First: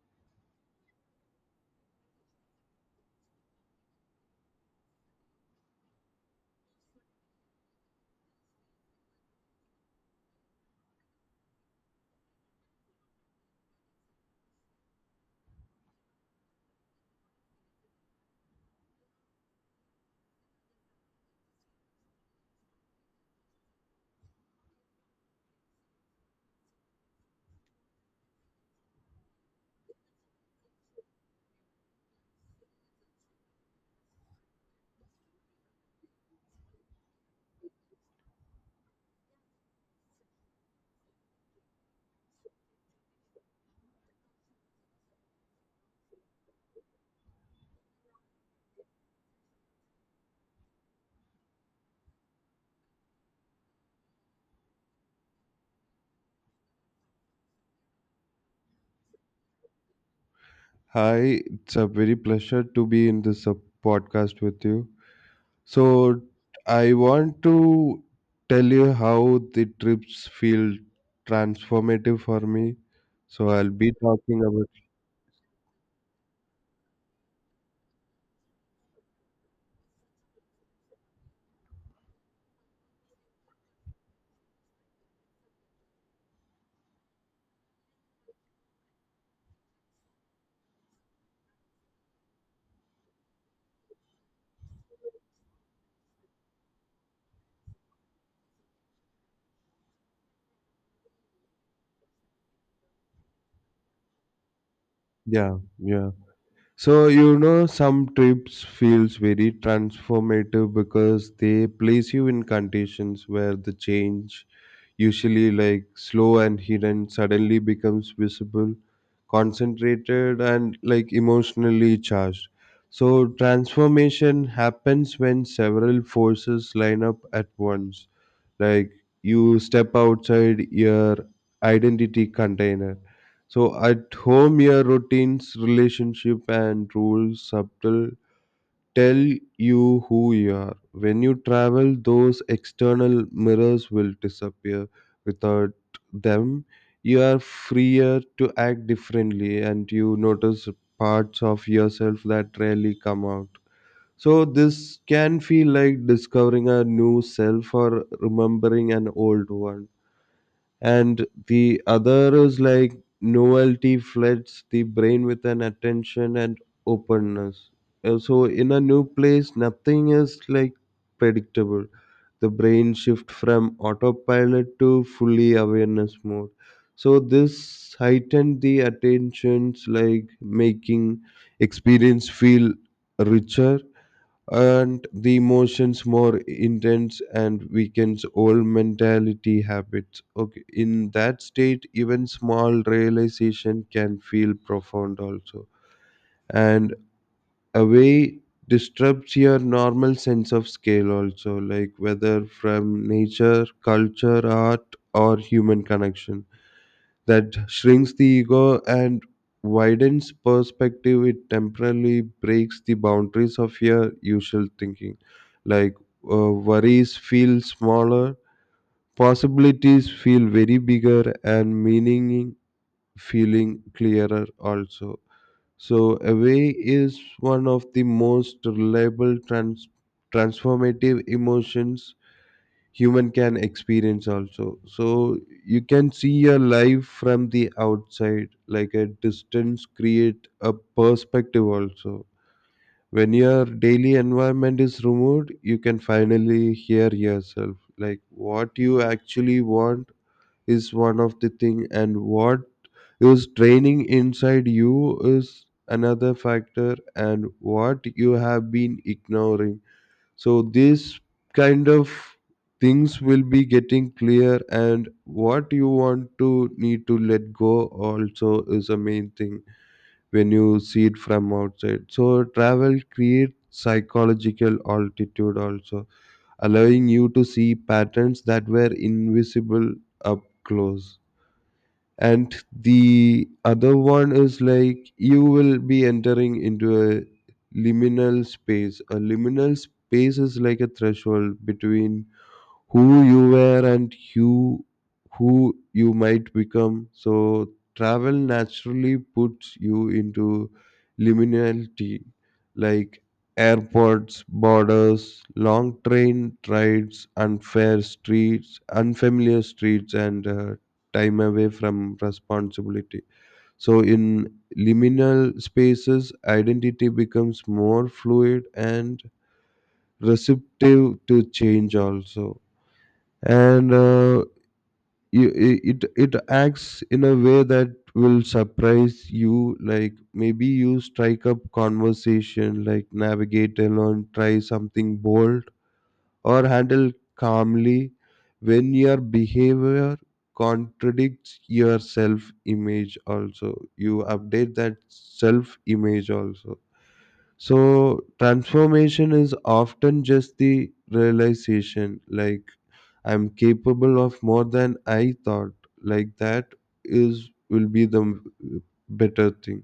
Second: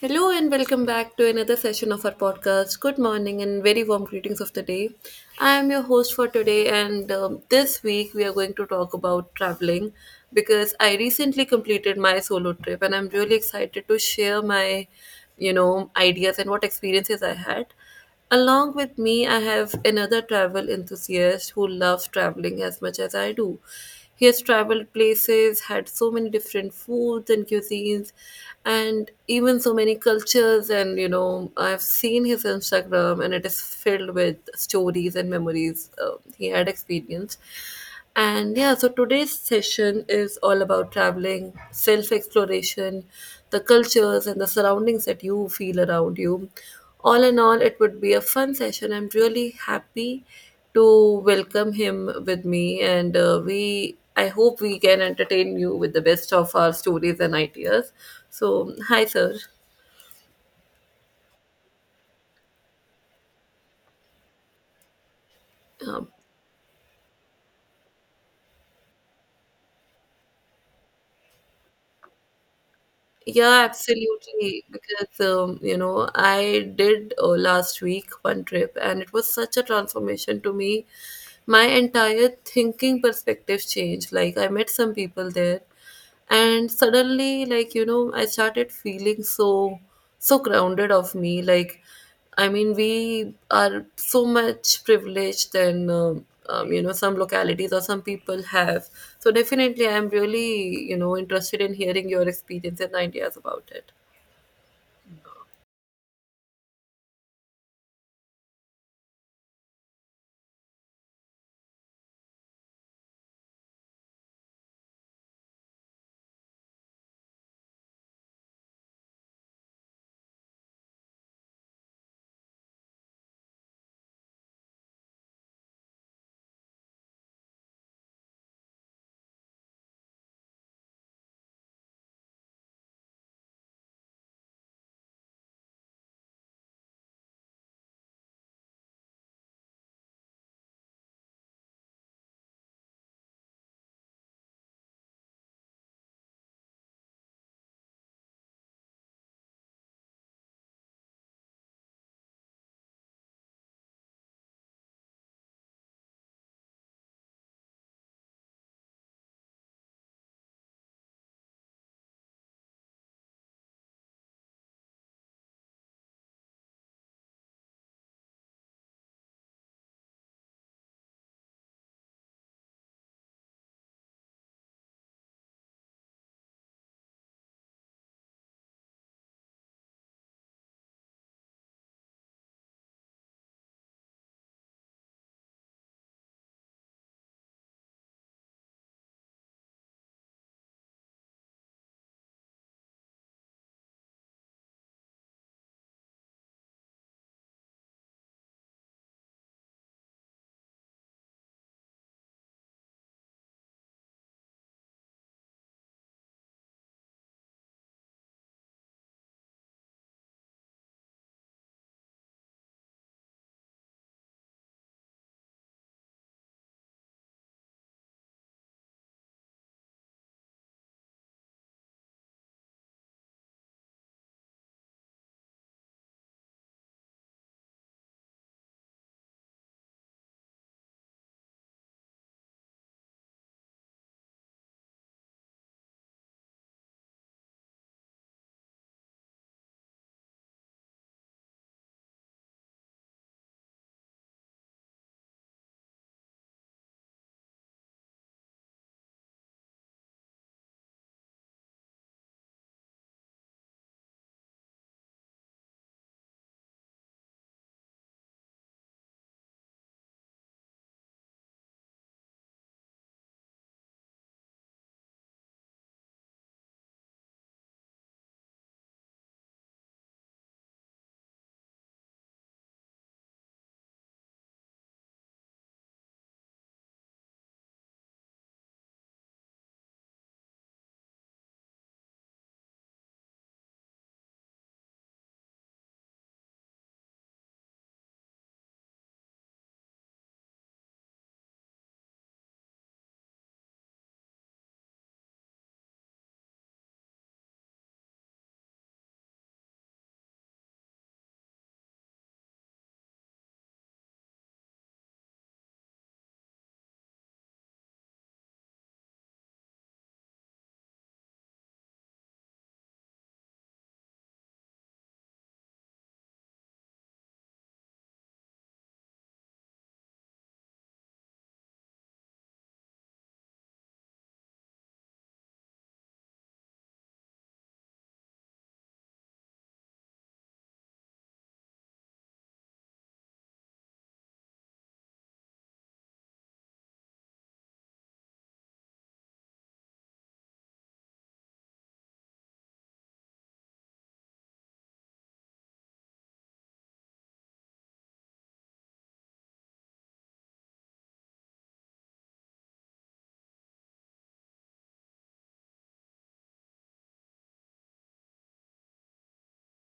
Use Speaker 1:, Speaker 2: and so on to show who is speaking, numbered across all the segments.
Speaker 1: Hello and welcome back to another session of our podcast. Good morning and very warm greetings of the day. I am your host for today, and this week we are going to talk about traveling because I recently completed my solo trip and I'm really excited to share my ideas and what experiences I had. Along with me, I have another travel enthusiast who loves traveling as much as I do. He has traveled places, had so many different foods and cuisines, and even so many cultures. And you know, I've seen his Instagram, and it is filled with stories and memories he had experienced. And yeah, so today's session is all about traveling, self exploration, the cultures, and the surroundings that you feel around you. All in all, it would be a fun session. I'm really happy to welcome him with me, and we I hope we can entertain you with the best of our stories and ideas. So, hi, sir.
Speaker 2: Hi, it's a very pleasure to be in this podcast with you.
Speaker 1: Um,
Speaker 2: So, I want to tell you how the trips feel transformative for me. So,
Speaker 1: Yeah,
Speaker 2: I'll be talking
Speaker 1: absolutely.
Speaker 2: about
Speaker 1: Because I did last week one trip and it was such a transformation to me. My entire thinking perspective changed. Like, I met some people there and suddenly, like, you know, I started feeling so so grounded of me. Like, I mean, we are so much privileged than some localities or some people have. So definitely I'm really, you know, interested in hearing your experience and ideas about it.
Speaker 2: yeah, yeah. So, you know, some trips feels very transformative because they place you in conditions where the change usually like slow and hidden, suddenly becomes visible, concentrated, and like emotionally charged. So, transformation happens when several forces line up at once. Like you step outside your identity container. So, at home, your routines, relationship, and rules subtle tell you who you are. When you travel, those external mirrors will disappear. Without them, you are freer to act differently and you notice parts of yourself that rarely come out. So, this can feel like discovering a new self or remembering an old one, and the other is like novelty floods the brain with an attention and openness. So in a new place, nothing is like predictable. The brain shift from autopilot to fully awareness mode. So this heightened the attentions, like making experience feel richer, and the emotions more intense and weakens old mentality habits. Okay, in that state even small realization can feel profound also, and a way disrupts your normal sense of scale also, like whether from nature, culture, art, or human connection, that shrinks the ego and widens perspective. It temporarily breaks the boundaries of your usual thinking. Like worries feel smaller, possibilities feel very bigger, and meaning feeling clearer also. So, away is one of the most reliable transformative emotions human can experience also. So you can see your life from the outside, like a distance create a perspective also. When your daily environment is removed, you can finally hear yourself, like what you actually want is one of the thing, and what is training inside you is another factor, and what you have been ignoring. So these kind of things will be getting clear, and what you want to need to let go also is a main thing when you see it from outside. So travel creates psychological altitude also, allowing you to see patterns that were invisible up close. And the other one is like you will be entering into a liminal space. A liminal space is like a threshold between who you were and who you might become. So travel naturally puts you into liminality, like airports, borders, long train rides, unfair streets, unfamiliar streets, and time away from responsibility. So, in liminal spaces, identity becomes more fluid and receptive to change, also. And you- I- it acts in a way that will surprise you, like maybe you strike up conversation, like navigate alone, try something bold, or handle calmly. When your behavior contradicts your self image, also you update that self image also. So transformation is often just the realization, like I'm capable of more than I thought, like that is will be the better thing.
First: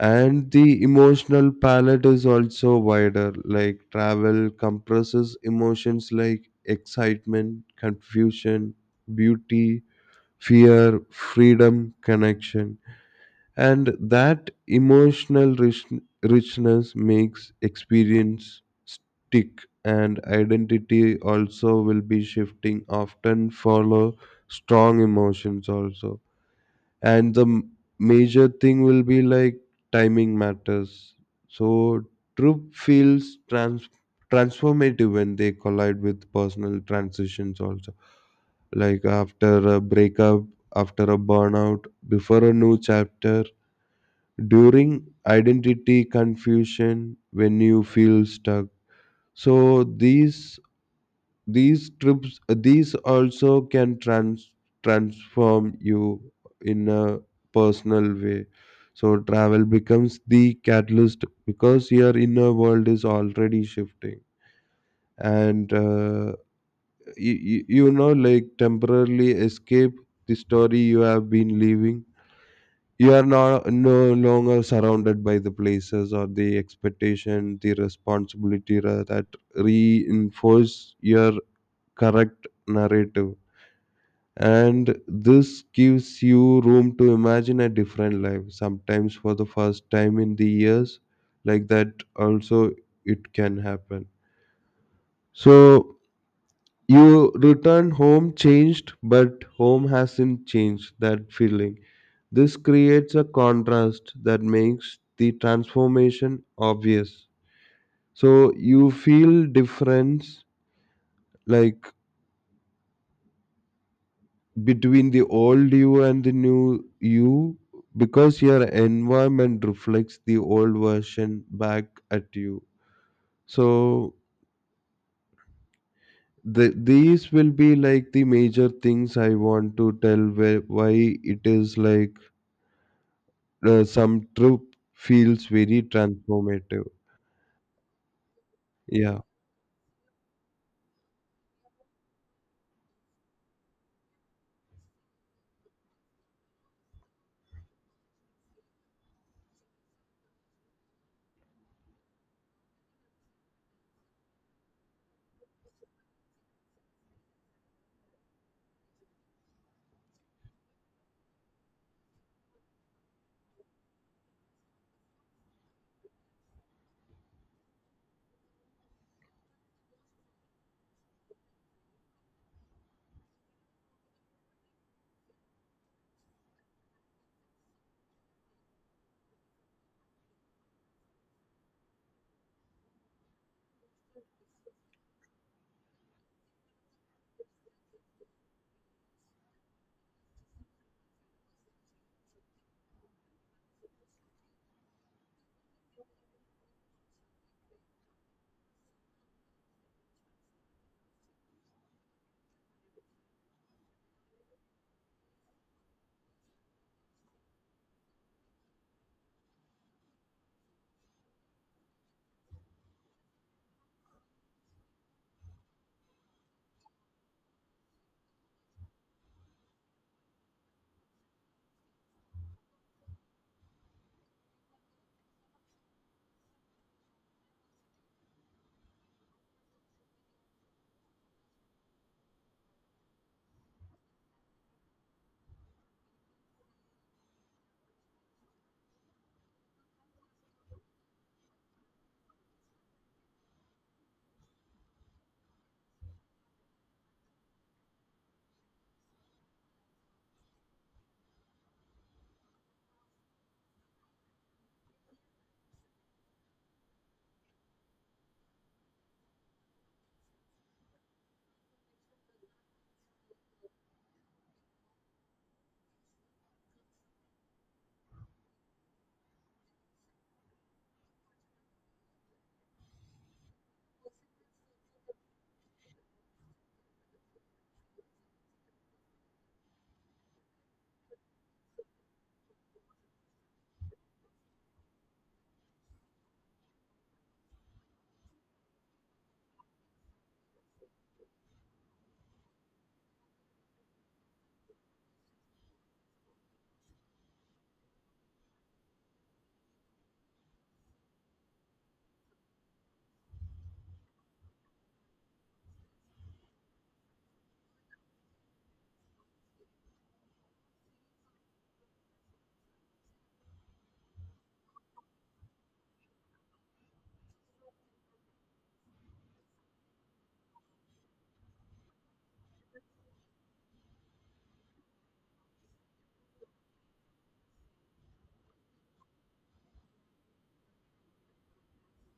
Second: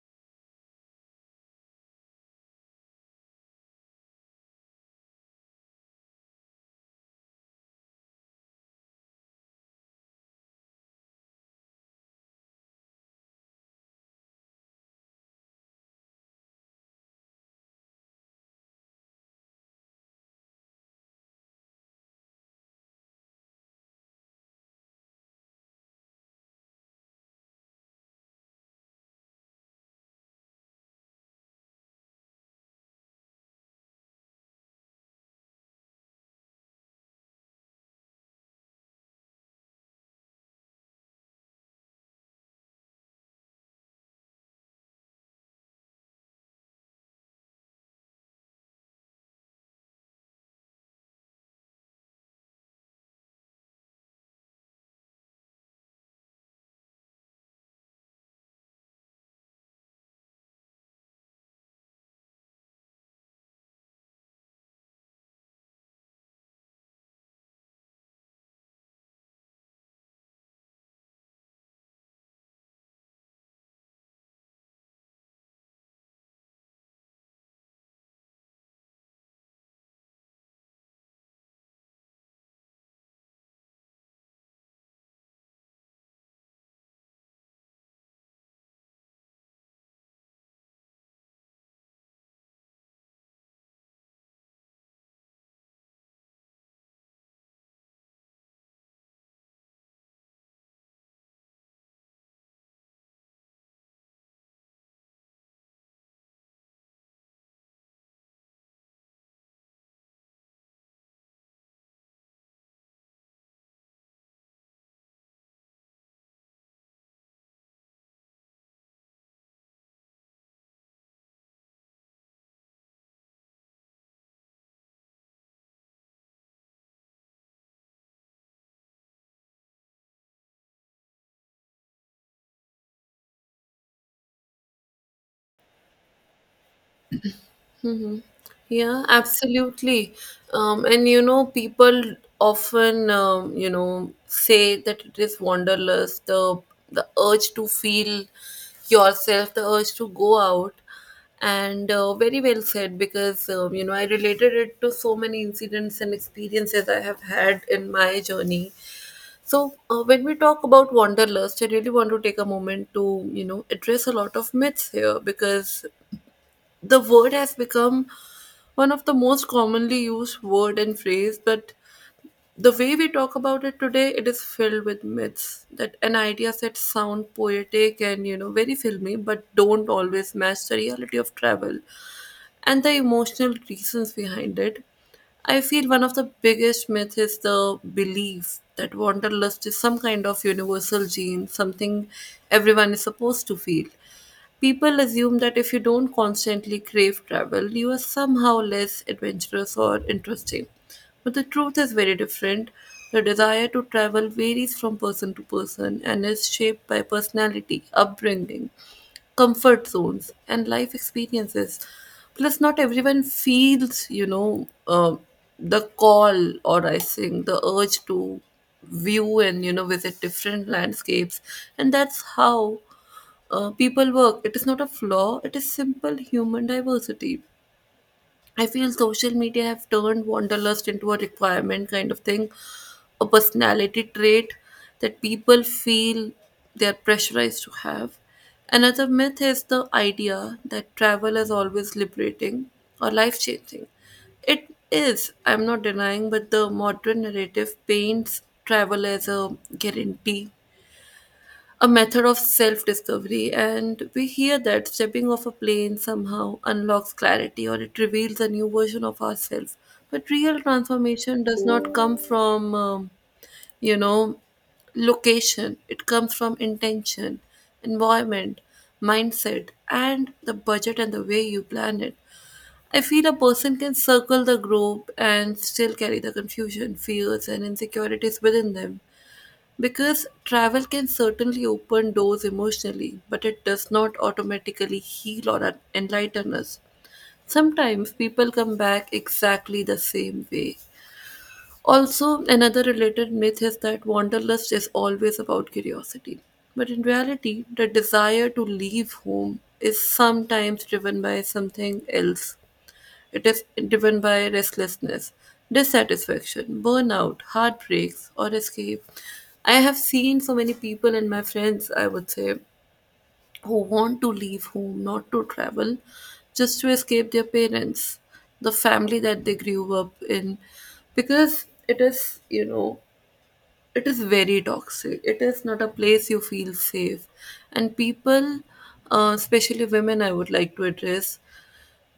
Speaker 2: And the emotional palette is also wider, like travel compresses emotions like excitement, confusion, beauty, fear, freedom, connection, and that emotional richness makes experience stick, and identity also will be shifting often follow strong emotions also. And the major thing will be like timing matters. So troop feels transformative when they collide with personal transitions also, like after a breakup, after a burnout, before a new chapter, during identity confusion, when you feel stuck. So these trips, these also can transform you in a personal way. So travel becomes the catalyst because your inner world is already shifting. And you, you know like temporarily escape the story you have been living. You are not no longer surrounded by the places or the expectation, the responsibility, that reinforce your correct narrative. And this gives you room to imagine a different life, sometimes for the first time in the years, like that also it can happen. So you return home changed, but home hasn't changed that feeling. This creates a contrast that makes the transformation obvious. So you feel difference, like between the old you and the new you, because your environment reflects the old version back at you. So these will be like the major things I want to tell where, why it is like some trip feels very transformative.
Speaker 1: Yeah,
Speaker 2: Yeah,
Speaker 1: absolutely. And you know, people often say that it is wanderlust, the urge to feel yourself, the urge to go out, and very well said because you know, I related it to so many incidents and experiences I have had in my journey. So when we talk about wanderlust, I really want to take a moment to, you know, address a lot of myths here, because the word has become one of the most commonly used word and phrase, but the way we talk about it today, it is filled with myths that an idea set sound poetic and, you know, very filmy, but don't always match the reality of travel and the emotional reasons behind it. I feel one of the biggest myths is the belief that wanderlust is some kind of universal gene, something everyone is supposed to feel. People assume that if you don't constantly crave travel, you are somehow less adventurous or interesting. But the truth is very different. The desire to travel varies from person to person and is shaped by personality, upbringing, comfort zones and life experiences. Plus, not everyone feels, you know, the call, or I think the urge to view and, you know, visit different landscapes, and that's how people work. It is not a flaw, it is simple human diversity. I feel social media have turned wanderlust into a requirement kind of thing, a personality trait that people feel they're pressurized to have. Another myth is the idea that travel is always liberating or life changing. It is, I'm not denying, but the modern narrative paints travel as a guarantee, a method of self discovery, and we hear that stepping off a plane somehow unlocks clarity or it reveals a new version of ourselves. But real transformation does not come from, you know, location, it comes from intention, environment, mindset, and the budget and the way you plan it. I feel a person can circle the globe and still carry the confusion, fears, and insecurities within them. Because travel can certainly open doors emotionally, but it does not automatically heal or enlighten us. Sometimes people come back exactly the same way. Also, another related myth is that wanderlust is always about curiosity. But in reality, the desire to leave home is sometimes driven by something else. It is driven by restlessness, dissatisfaction, burnout, heartbreaks, or escape. I have seen so many people and my friends, I would say, who want to leave home, not to travel, just to escape their parents, the family that they grew up in, because it is, you know, it is very toxic. It is not a place you feel safe. And people, especially women, I would like to address,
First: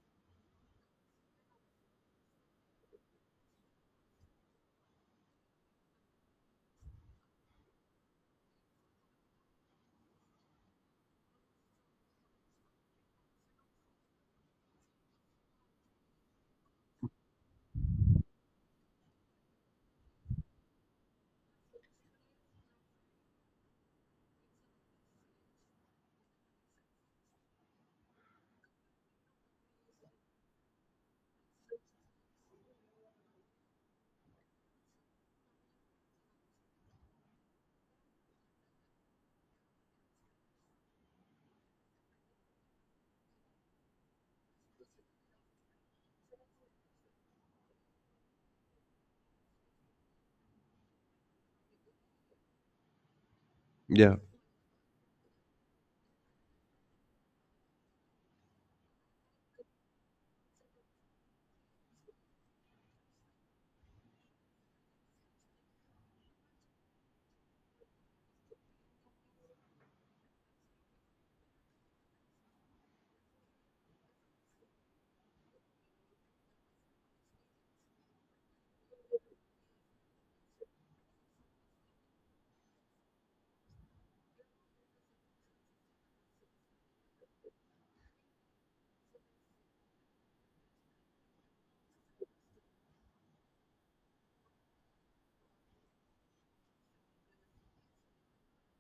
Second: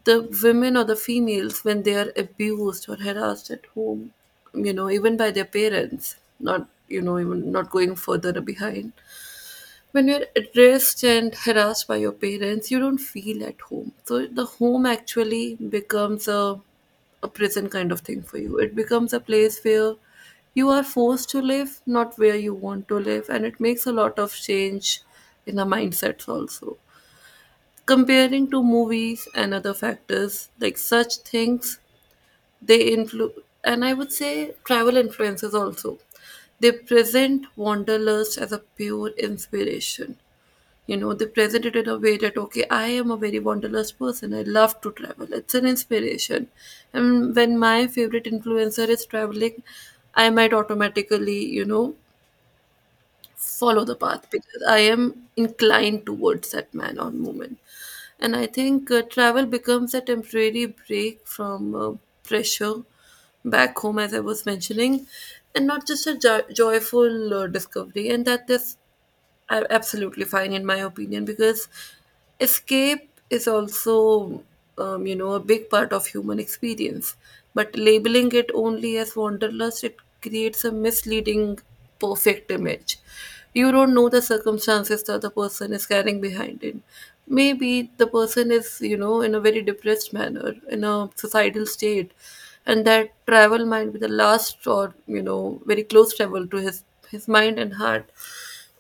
Speaker 1: the women or the females when they are abused or harassed at home, you know, even by their parents, not, you know, even not going further behind. When you're addressed and harassed by your parents, you don't feel at home, so the home actually becomes a prison kind of thing for you. It becomes a place where you are forced to live, not where you want to live, and it makes a lot of change in the mindsets also, comparing to movies and other factors. Like, such things, they influence, and I would say travel influences also. They present wanderlust as a pure inspiration. You know, they present it in a way that, okay, I am a very wanderlust person, I love to travel, it's an inspiration. And when my favorite influencer is traveling, I might automatically, you know, follow the
Speaker 2: yeah,
Speaker 1: path because I am inclined towards that man or moment. And I think travel becomes a temporary break from pressure back home, as I was mentioning, and not just a joyful discovery. And that is absolutely fine in my opinion, because escape is also, you know, a big part of human experience, but labeling it only as wanderlust, it creates a misleading perfect image. You don't know the circumstances the other person is carrying behind it. Maybe the person is, you know, in a very depressed manner, in a societal state, and that travel might be the last, or, you know, very close travel to his mind and heart.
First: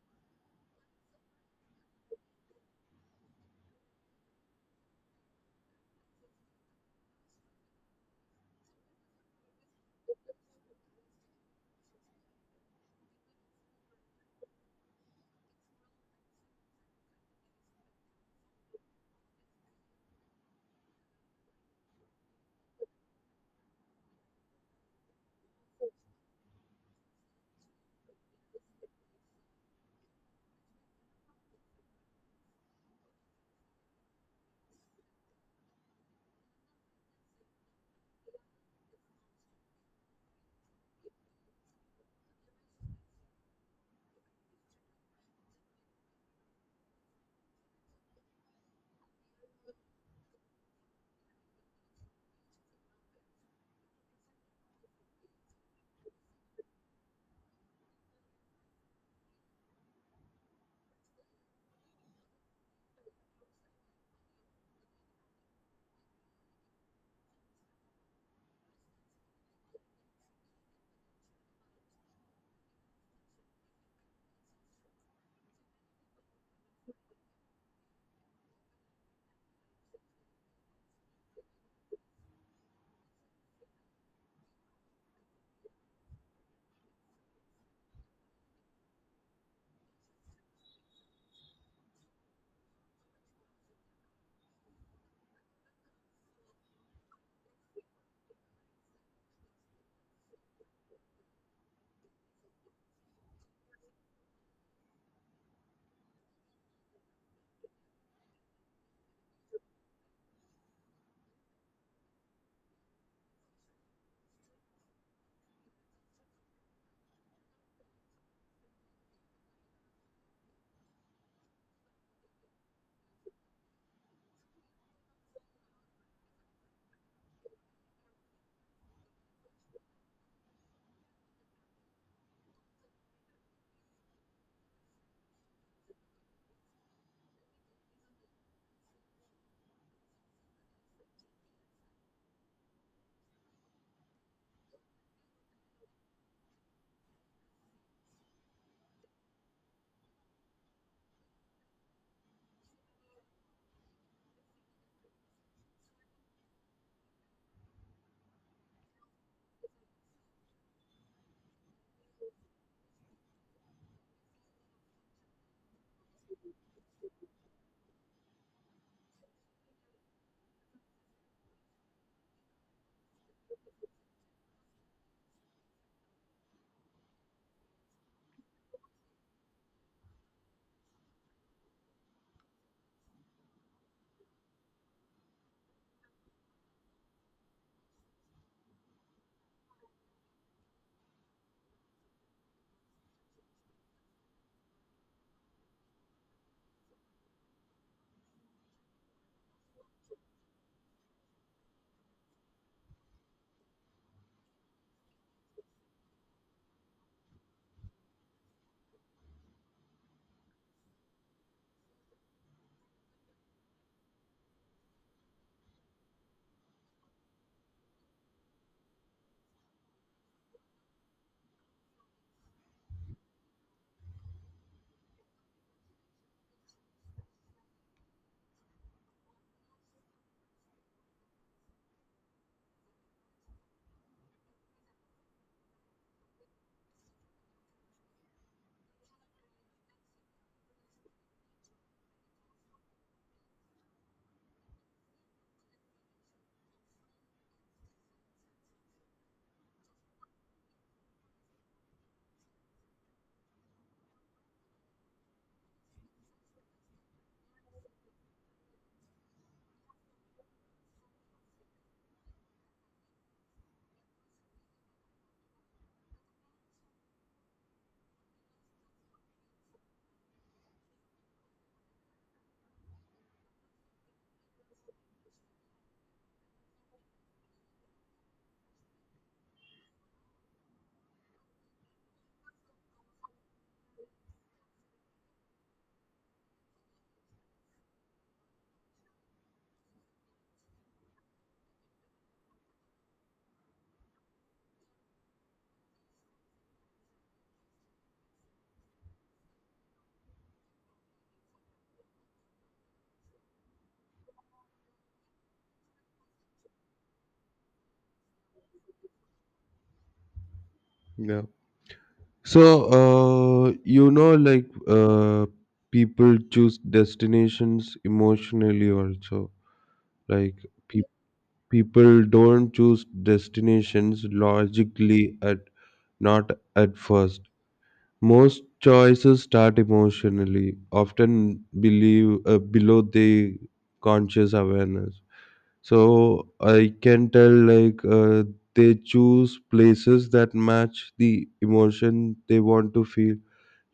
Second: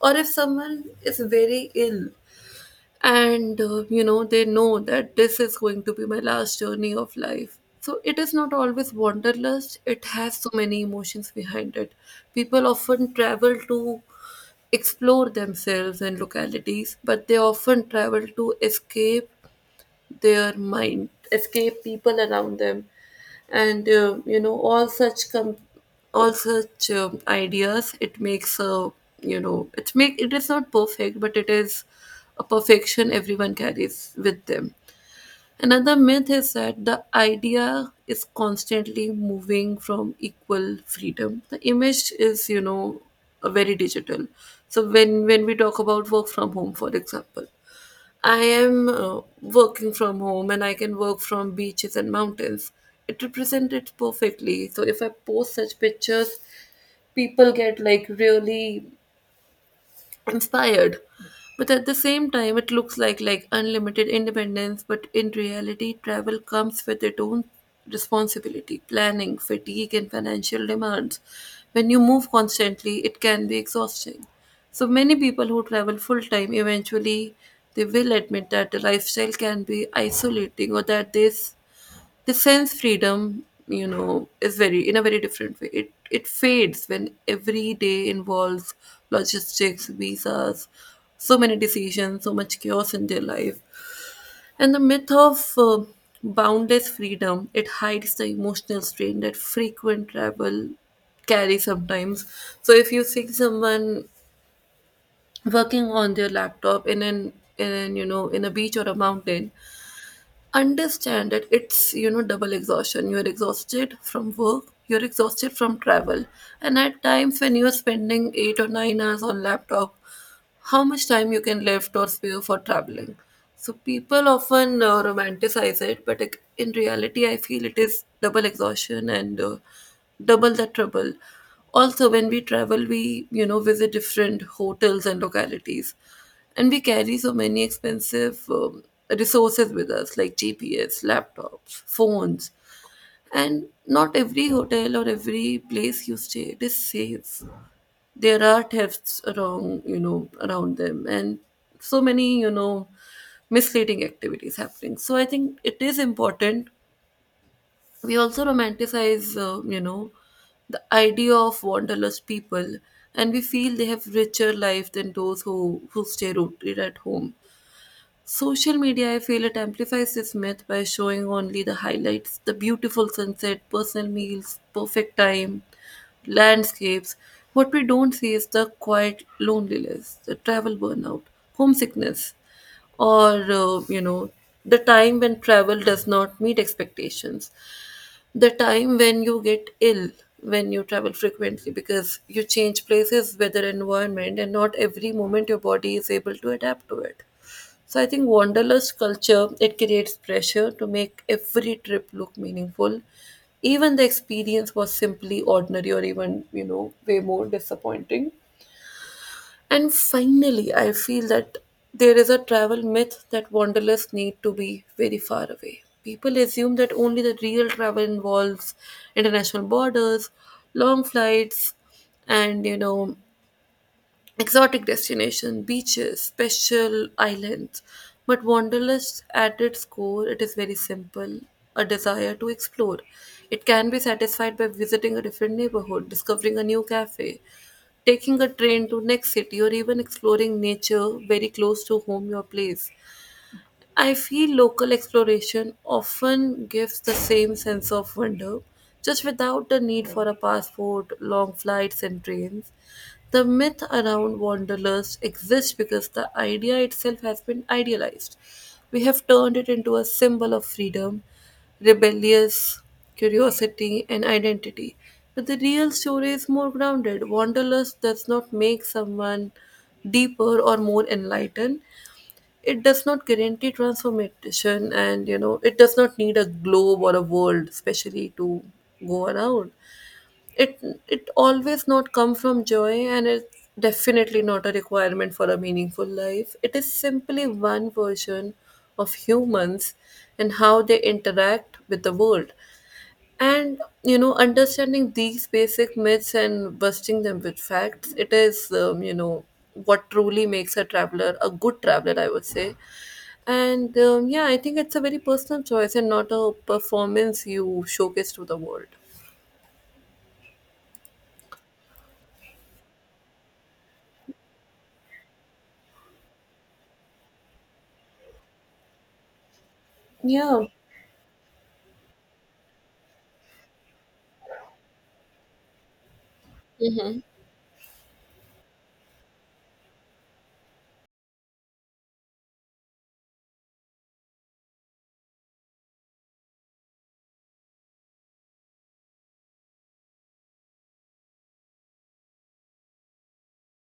Speaker 1: Or if someone is very ill, and you know, they know that this is going to be my last journey of life. So it is not always wanderlust, it has so many emotions behind it. People often travel to explore themselves and localities, but they often travel to escape their mind, escape people around them, and you know, all such all such ideas. It makes a, you know, it make, it is not perfect, but it is a perfection everyone carries with them. Another myth is that the idea is constantly moving from equal freedom. The image is, you know, very digital. So when we talk about work from home, for example, I am working from home and I can work from beaches and mountains. It represents it perfectly. So if I post such pictures, people get like really inspired, but at the same time it looks like unlimited independence. But in reality, travel comes with its own responsibility, planning fatigue and financial demands. When you move constantly, it can be exhausting. So many people who travel full time eventually, they will admit that the lifestyle can be isolating, or that this the sense freedom, you know, is very, in a very different way, it fades when every day involves logistics, visas, so many decisions, so much chaos in their life. And the myth of boundless freedom, it hides the emotional strain that frequent travel carry sometimes. So if you see someone working on their laptop in an, you know in a beach or a mountain, understand it, it's, you know, double exhaustion. You're exhausted from work, you're exhausted from travel. And at times when you're spending 8 or 9 hours on laptop, how much time you can left or spare for traveling. So people often romanticize it, but in reality, I feel it is double exhaustion and double the trouble. Also, when we travel, we, you know, visit different hotels and localities, and we carry so many expensive resources with us, like GPS, laptops, phones, and not every hotel or every place you stay, it is safe. There are thefts around, you know, around them, and so many, you know, misleading activities happening. So I think it is important, we also romanticize, you know, the idea of wanderlust people, and we feel they have richer life than those who stay rooted at home. Social media, I feel it amplifies this myth by showing only the highlights, the beautiful sunset, personal meals, perfect time, landscapes. What we don't see is the quiet loneliness, the travel burnout, homesickness, or, you know, the time when travel does not meet expectations, the time when you get ill when you travel frequently, because you change places, weather, environment, and not every moment your body is able to adapt to it. So I think wanderlust culture, it creates pressure to make every trip look meaningful, even the experience was simply ordinary or even, you know, way more disappointing. And finally, I feel that there is a travel myth that wanderlusts need to be very far away. People assume that only the real travel involves international borders, long flights, and exotic destination, beaches, special islands. But wanderlust at its core, it is very simple, a desire to explore. It can be satisfied by visiting a different neighborhood, discovering a new cafe, taking a train to next city or even exploring nature very close to home your place. I feel local exploration often gives the same sense of wonder, just without the need for a passport, long flights, and trains. The myth around wanderlust exists because the idea itself has been idealized. We have turned it into a symbol of freedom, rebellious curiosity, and identity. But the real story is more grounded. Wanderlust does not make someone deeper or more enlightened. It does not guarantee transformation, and it does not need a globe or a world especially to go around it it. Always not come from joy, and it's definitely not a requirement for a meaningful life. It is simply one version of humans and how they interact with the world. And understanding these basic myths and busting them with facts, it is what truly makes a traveler a good traveler, I would say. And yeah, I think it's a very personal choice and not a performance you showcase to the world.
Speaker 2: yeah. So, uh, you know, like uh, people choose destinations emotionally also.
Speaker 1: Yeah.
Speaker 2: Like pe- people don't choose destinations logically at not at first. Most choices start emotionally, often believe below the conscious awareness. So I can tell like they choose places that match the emotion they want to feel,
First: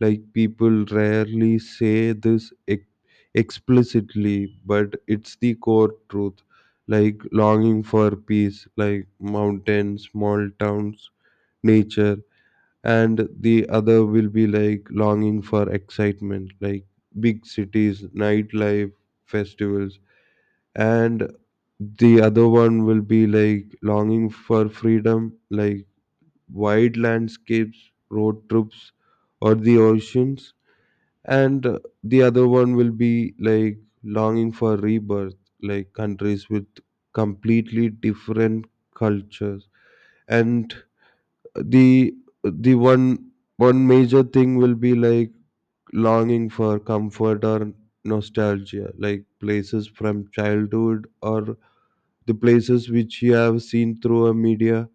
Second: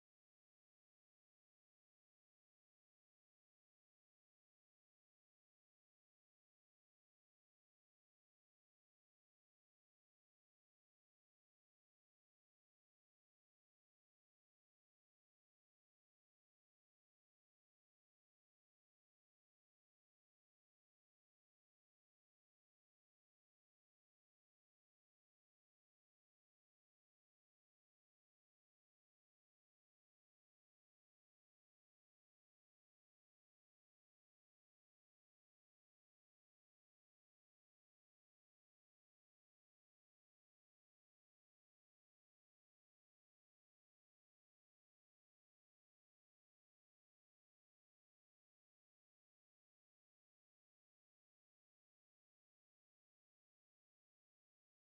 Speaker 2: like people rarely say this explicitly, but it's the core truth, like longing for peace, like mountains, small towns, nature. And the other will be like longing for excitement, like big cities, nightlife, festivals. And the other one will be like longing for freedom, like wide landscapes, road trips, or the oceans. And the other one will be like longing for rebirth, like countries with completely different cultures. And the the one major thing will be like longing for comfort or nostalgia, like places from childhood or the places which you have seen through a media.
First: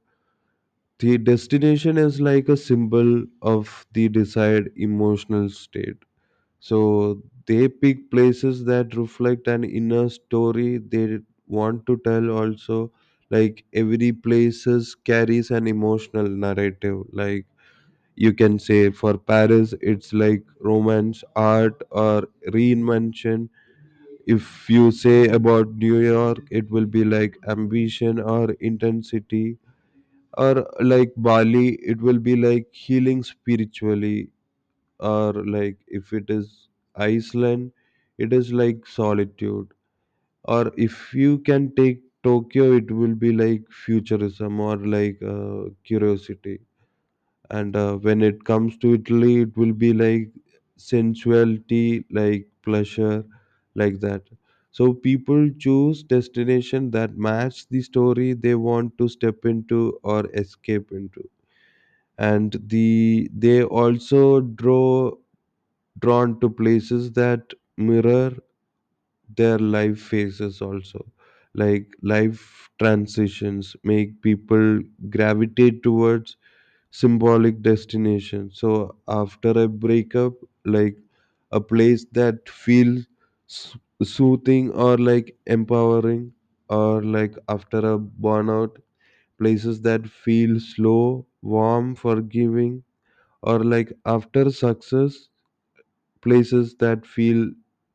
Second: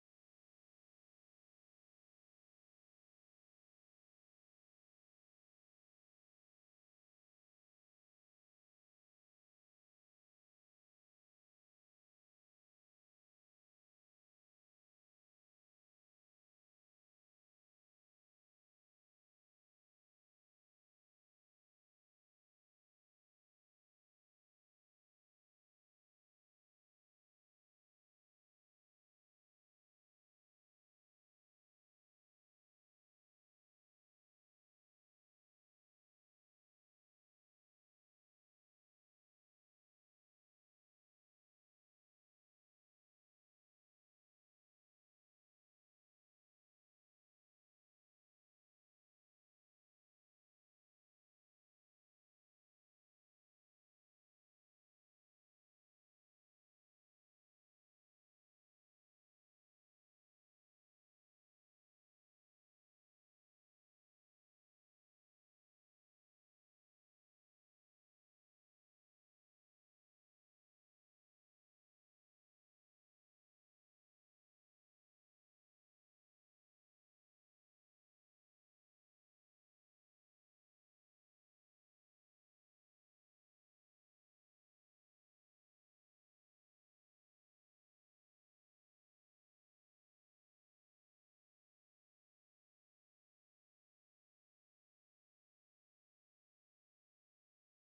Speaker 2: The destination is like a symbol of the desired emotional state, so they pick places that reflect an inner story they want to tell also. Like every places carries an emotional narrative, like you can say for Paris it's like romance, art, or reinvention. If you say about New York, it will be like ambition or intensity, or like Bali it will be like healing spiritually, or like if it is Iceland, it is like solitude. Or if you can take Tokyo, it will be like futurism or like curiosity. And when it comes to Italy, it will be like sensuality, like pleasure, like that. So people choose destination that match the story they want to step into or escape into. And they also drawn to places that mirror their life phases also, like life transitions make people gravitate towards symbolic destinations. So after a breakup, like a place that feels s- soothing or like empowering, or like after a burnout, places that feel slow, warm, forgiving, or like after success, places that feel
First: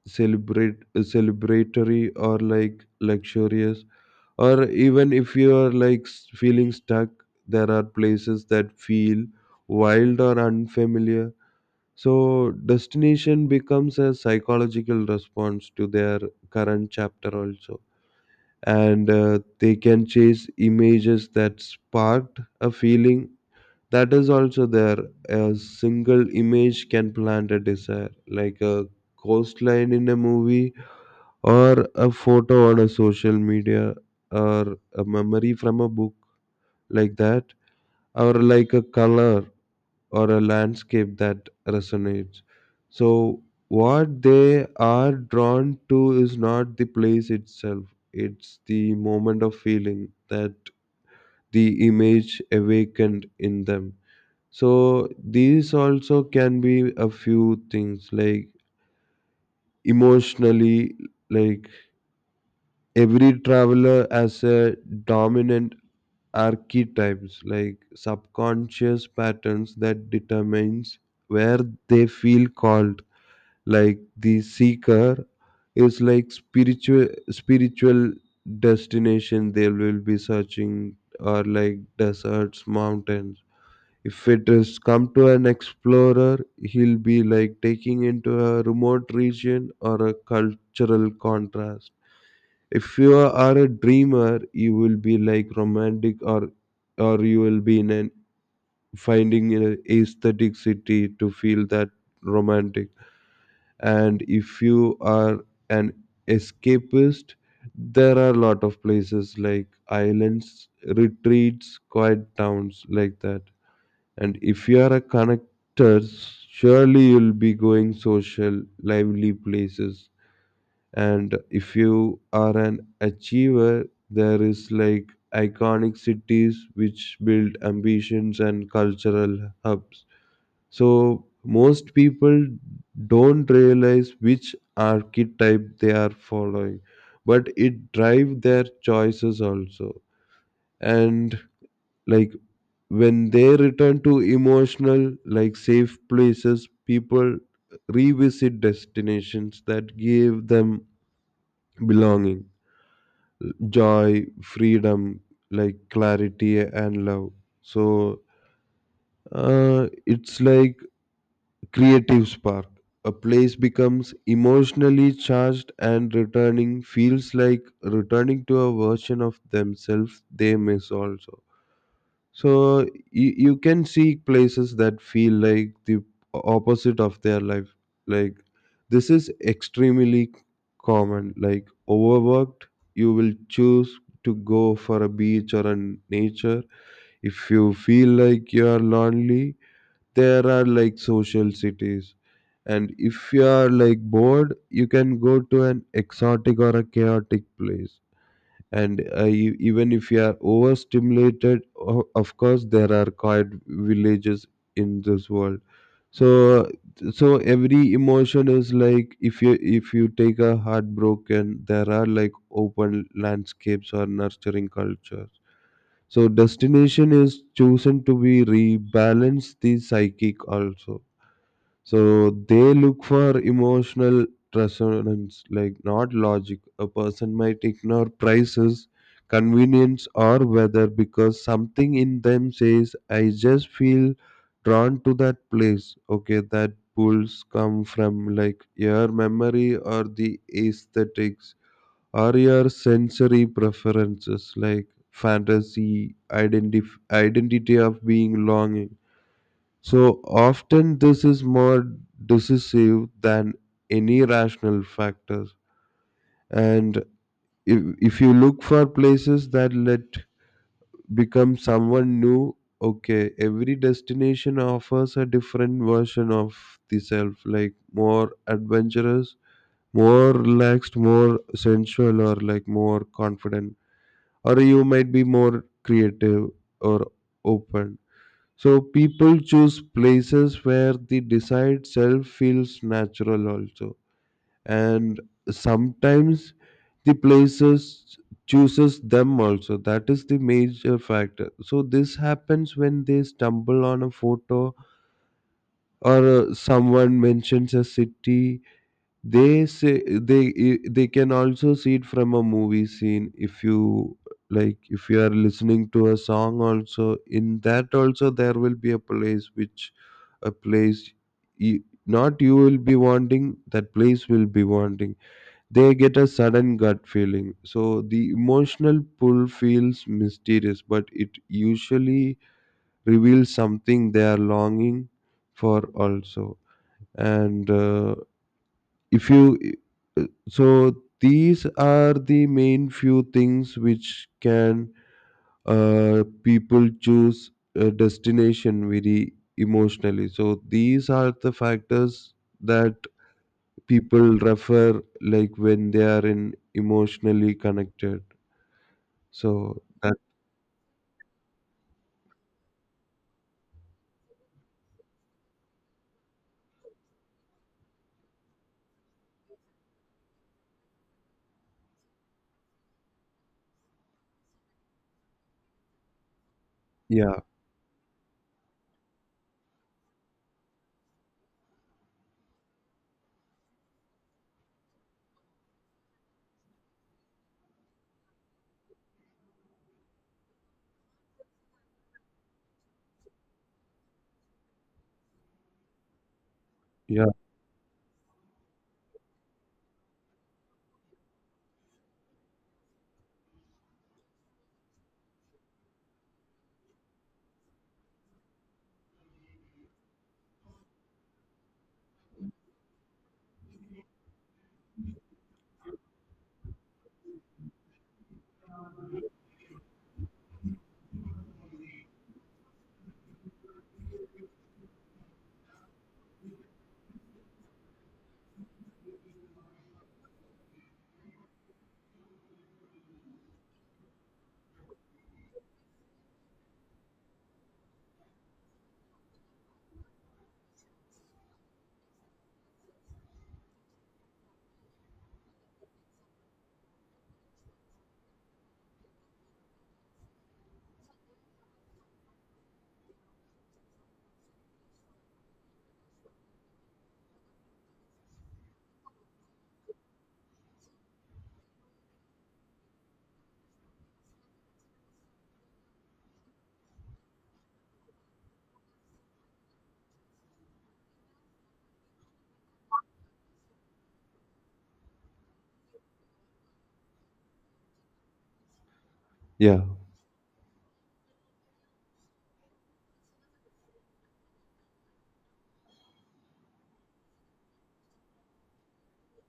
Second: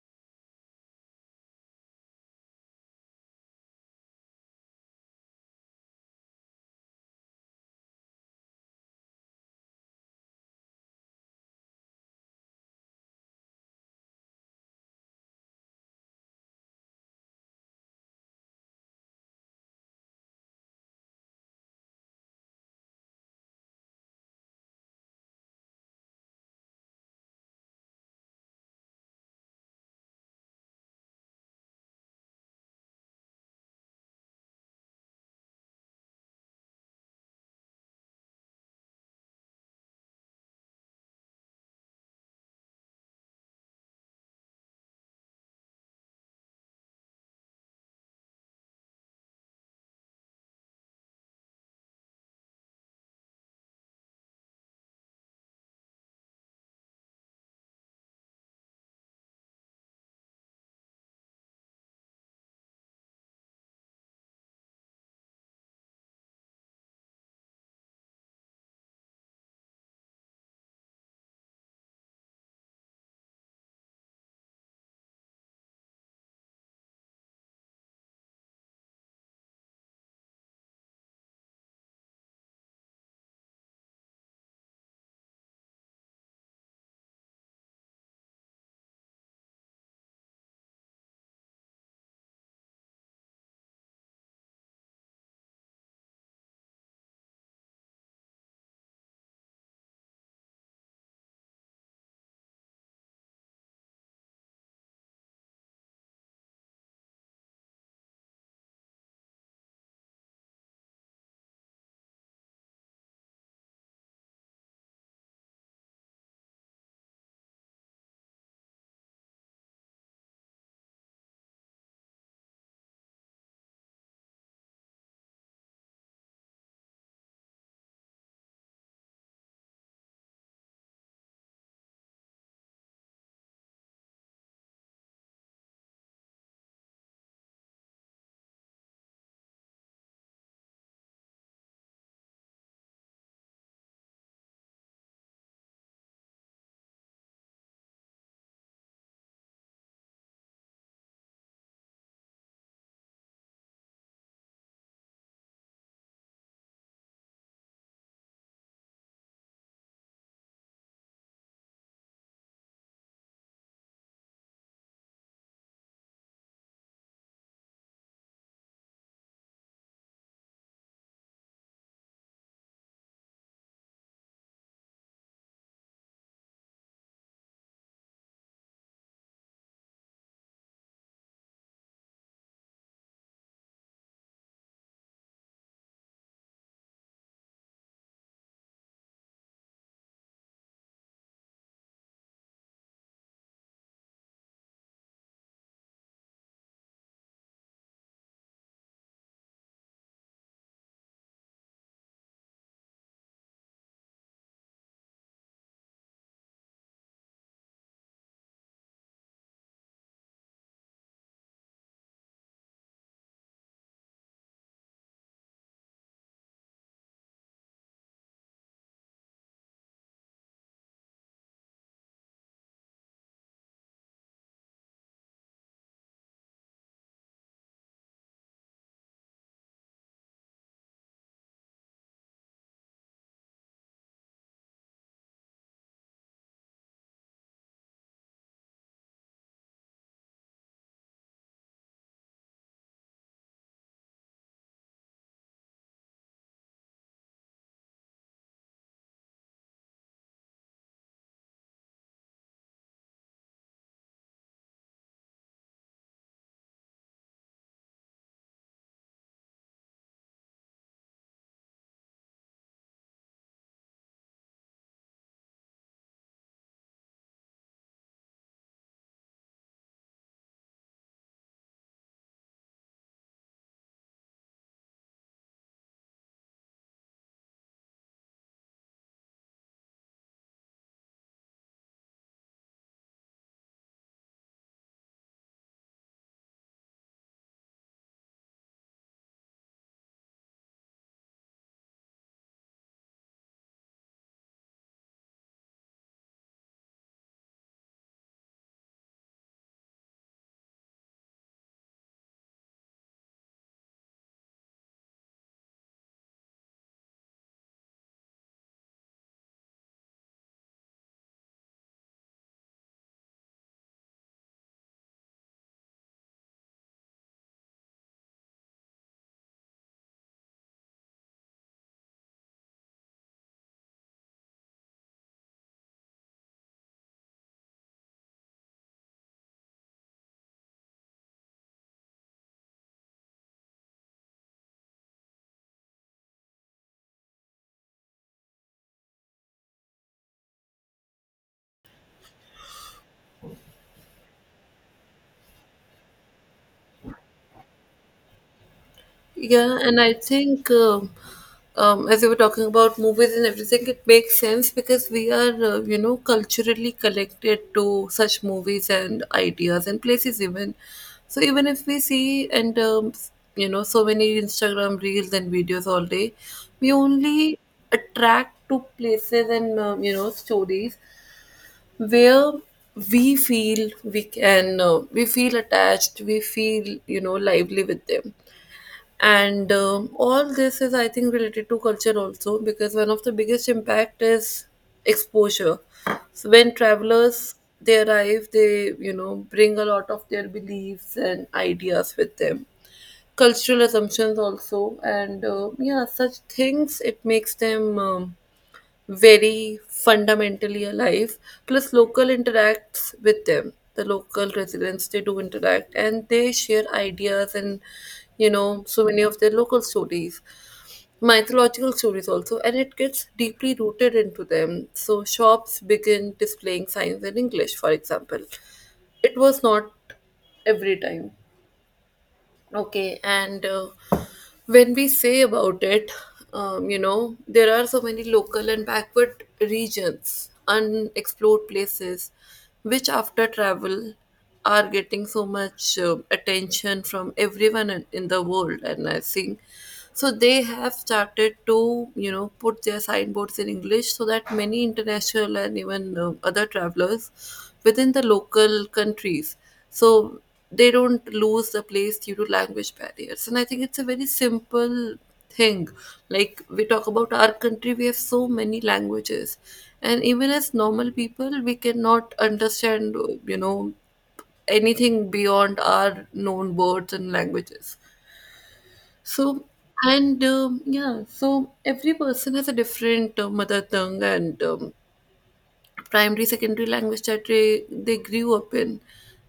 Speaker 2: celebrate celebratory or like luxurious, or even if you are like feeling stuck, there are places that feel wild or unfamiliar. So destination becomes a psychological response to their current chapter also. And they can chase images that sparked a feeling, that is also there. A single image can plant a desire, like a coastline in a movie, or a photo on a social media, or a memory from a book, like that, or like a color or a landscape that resonates. So what they are drawn to is not the place itself, it's the moment of feeling that the image awakened in them. So these also can be a few things like emotionally, like every traveler has a dominant archetypes, like subconscious patterns that determines where they feel called. Like the seeker is like spiritual destination they will be searching, or like deserts, mountains. If it is come to an explorer, he'll be like taking into a remote region or a cultural contrast. If you are a dreamer, you will be like romantic, or you will be in an finding an aesthetic city to feel that romantic. And if you are an escapist, there are a lot of places like islands, retreats, quiet towns, like that. And if you are a connector, surely you'll be going social, lively places. And if you are an achiever, there is like iconic cities which build ambitions and cultural hubs. So most people don't realize which archetype they are following, but it drives their choices also. And like when they return to emotional, like safe places, people revisit destinations that give them belonging, joy, freedom, like clarity and love. So it's like creative spark, a place becomes emotionally charged and returning feels like returning to a version of themselves they miss also. So you can see places that feel like the opposite of their life. Like this is extremely common. Like overworked, you will choose to go for a beach or a nature. If you feel like you are lonely, there are like social cities. And if you are like bored, you can go to an exotic or a chaotic place. And even if you are overstimulated, of course there are quiet villages in this world. So so every emotion is like, if you take a heartbroken, there are like open landscapes or nurturing cultures. So destination is chosen to be rebalance the psychic also. So they look for emotional resonance, like not logic. A person might ignore prices, convenience, or weather because something in them says, I just feel drawn to that place. Okay, that pulls come from like your memory or the aesthetics or your sensory preferences, like fantasy, identity of being longing. So often this is more decisive than any rational factor. And if you look for places that let become someone new, okay, every destination offers a different version of the self, like more adventurous, more relaxed, more sensual, or like more confident, or you might be more creative or open. So people choose places where the desired self feels natural also. And sometimes the places chooses them also. That is the major factor. So this happens when they stumble on a photo, or someone mentions a city, they say they I- they can also see it from a movie scene. If you like, if you are listening to a song, also in that also there will be a place which a place you, not you will be wanting, that place will be wanting. They get a sudden gut feeling. So the emotional pull feels mysterious, but it usually reveals something they are longing for also. And. If you So these are the main few things which can people choose a destination very emotionally. So these are the factors that people refer like when they are in emotionally connected.
Speaker 1: Yeah,
Speaker 2: So
Speaker 1: and I
Speaker 2: that
Speaker 1: think as you were talking about movies and everything, it makes sense because we are, culturally connected to such movies and ideas and places even. So even if we see and so many Instagram reels and videos all day, we
Speaker 2: yeah,
Speaker 1: only attract to places and stories where we feel we can we feel attached, we feel lively with them. And all this is I think related to culture also, because one of the biggest impact is exposure. So when
Speaker 2: yeah,
Speaker 1: travelers they arrive, they bring a lot of their beliefs and ideas with them, cultural assumptions also. And yeah, such things it makes them very fundamentally alive. Plus local interacts with them, the local residents they do interact and they share ideas and so many of their local stories, mythological stories also, and it gets deeply rooted into them. So shops begin displaying signs in English, for example. It was not every time. Okay, and when we say about it, there are so many local and backward regions, unexplored places, which after travel are getting so much attention from everyone in the world. And I think so they have started to, put their signboards in English so that many international and even other travelers within the local countries. So they don't lose the place due to language barriers. And I think it's a very simple thing. Like we talk about our country, we have so many languages. And even as normal people, we cannot understand, you know, anything beyond our known words and languages. So,
Speaker 2: yeah,
Speaker 1: and yeah, so every person has a different mother tongue and primary secondary language that they grew up in.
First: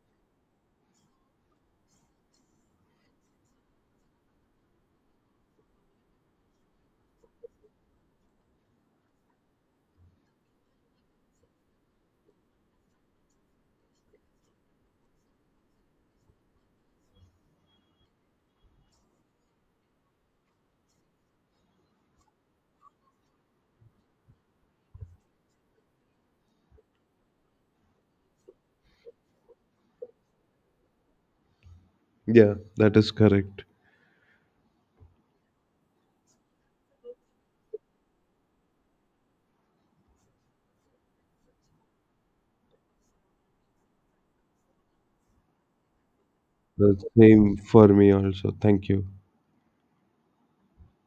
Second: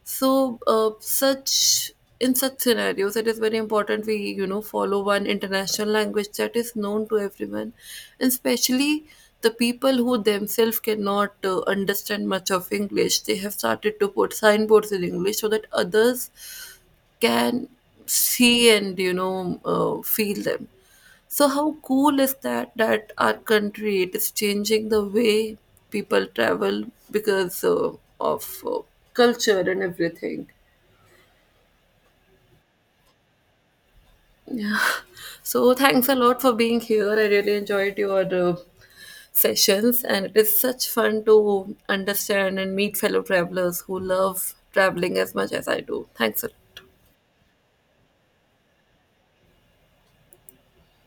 Speaker 1: So such in such scenarios it is very important we follow one international language that is known to everyone. And especially the people who themselves cannot understand much of English, they have started to put signboards in English so that others can see and feel them. So how cool is that, that our country it is changing the way people travel, because of culture and everything.
Speaker 2: yeah, that is correct.
Speaker 1: Yeah. So thanks a lot for being here. I really enjoyed your sessions, and it is such fun to understand and meet fellow travelers who love traveling as much as I do. Thanks a lot.
Speaker 2: The same for me also. Thank you.